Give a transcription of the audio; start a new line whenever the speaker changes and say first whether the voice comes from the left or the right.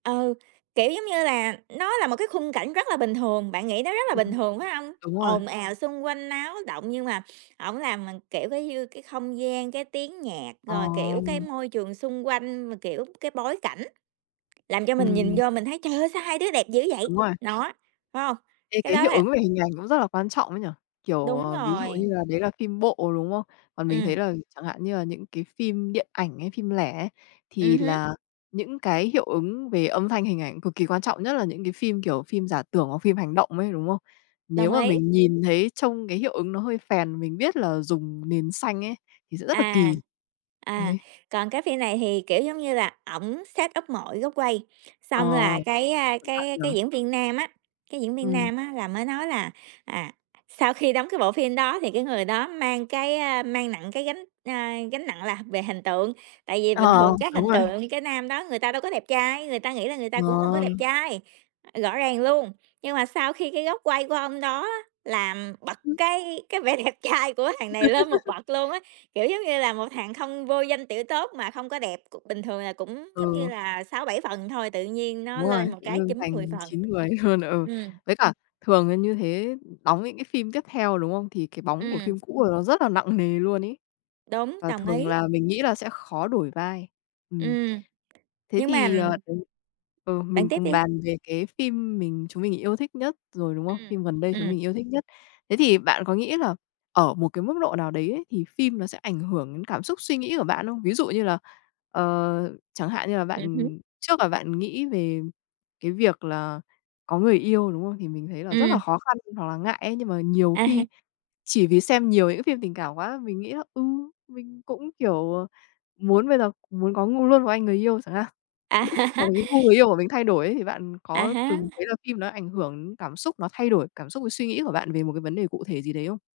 right: Ừ, kiểu, giống như là nó là một cái khung cảnh rất là bình thường, bạn nghĩ nó rất là bình
left: Ừm,
right: thường, phải hông?
left: đúng rồi.
right: Ồn ào, xung quanh náo động nhưng mà ổng làm mình, kiểu, cái như cái không gian, cái tiếng nhạc, rồi,
left: Ồ.
right: kiểu, cái môi trường xung quanh mà, kiểu, cái bối cảnh, làm cho mình nhìn
left: Ừm.
right: vô mình thấy "Trời ơi, sao hai đứa đẹp dữ vậy".
left: Đúng rồi.
right: Đó, phải không,
left: Thế
right: cái
left: cái
right: đó
left: hiệu
right: là
left: ứng về hình ảnh cũng rất là quan trọng ấy nhỉ, kiểu,
right: Đúng
left: ờ, ví dụ
right: rồi!
left: như là đấy là phim bộ, đúng không? Còn mình thấy
right: Ừm.
left: là chẳng hạn như là những cái phim điện ảnh hay phim lẻ ấy,
right: Ừm
left: thì
right: hứm.
left: là những cái hiệu ứng về âm thanh hình ảnh cực kỳ quan trọng, nhất là những cái phim, kiểu, phim giả tưởng hoặc phim hành động ấy, đúng không?
right: Đồng
left: Nếu mà
right: ý!
left: mình nhìn thấy trông cái hiệu ứng nó hơi phèn, mình biết là dùng nền xanh ấy, thì sẽ rất là
right: À,
left: kỳ.
right: à,
left: Đấy.
right: còn cái phim này thì, kiểu, giống như là ổng setup mọi góc quay.
left: Ờ,
right: Xong là cái, a,
left: cẩn thận
right: cái cái
left: nhỉ.
right: diễn viên nam á, cái diễn viên
left: Ừm.
right: nam á là mới nói là, à, sau khi đóng cái bộ phim đó thì cái người đó mang cái, ơ, mang nặng cái gánh, a, gánh nặng là về hình tượng, tại vì bình
left: Ờ,
right: thường chắc
left: đúng
right: hình
left: rồi.
right: tượng cái nam đó người ta đâu có đẹp trai, người ta nghĩ là người ta cũng hông có đẹp
left: Ờ.
right: trai, rõ ràng luôn. Nhưng mà sau khi cái góc quay của ông đó á làm bật cái cái vẻ đẹp trai của thằng này lên một bậc luôn á, kiểu giống như là một thằng không vô danh tiểu tốt mà không có đẹp, cũng bình thường là cũng giống như
left: Ờ.
right: là 6, 7 phần thôi, tự nhiên nó
left: Đúng rồi,
right: lên một
left: tự
right: cái
left: dưng
right: 9, 10
left: thành
right: phần,
left: 9, 10 luôn, ừ.
right: ừm.
left: Với cả thường là như thế đóng những cái phim tiếp theo, đúng không? Thì cái bóng của
right: Ừm.
left: phim cũ của là nó rất là nặng nề luôn ấy.
right: Đúng,
left: Và
right: đồng
left: thường
right: ý!
left: là mình nghĩ là sẽ khó đổi vai. Ừm.
right: Ừm,
left: Thế
right: nhưng mà
left: thì, ờ, đấy ừ,
right: bạn
left: mình
right: tiếp
left: cùng
right: đi.
left: bàn về cái phim mình chúng mình yêu thích nhất rồi, đúng không?
right: Ừm,
left: Phim gần đây chúng
right: ừm.
left: mình yêu thích nhất. Thế thì bạn có nghĩ là ở một cái mức độ nào đấy ấy thì phim nó sẽ ảnh hưởng đến cảm xúc suy nghĩ của bạn không? Ví dụ như là, ờ, chẳng hạn như là
right: Ừm hứm.
left: bạn, trước là bạn nghĩ về cái việc là có người yêu, đúng không? Thì mình thấy là rất là
right: Ừm.
left: khó khăn hoặc là ngại ấy, nhưng mà nhiều
right: À ha.
left: khi chỉ vì xem nhiều những cái phim tình cảm quá, mình nghĩ là, ừ, mình cũng, kiểu, à, muốn bây giờ muốn có ngu luôn một anh người yêu chẳng hạn.
right: À.
left: Hoặc là cái gu người yêu của mình thay đổi ấy, thì bạn
right: À
left: có
right: há.
left: từng thấy là phim nó ảnh hưởng cảm xúc, nó thay đổi cảm xúc với suy nghĩ của bạn về một cái vấn đề cụ thể gì đấy không?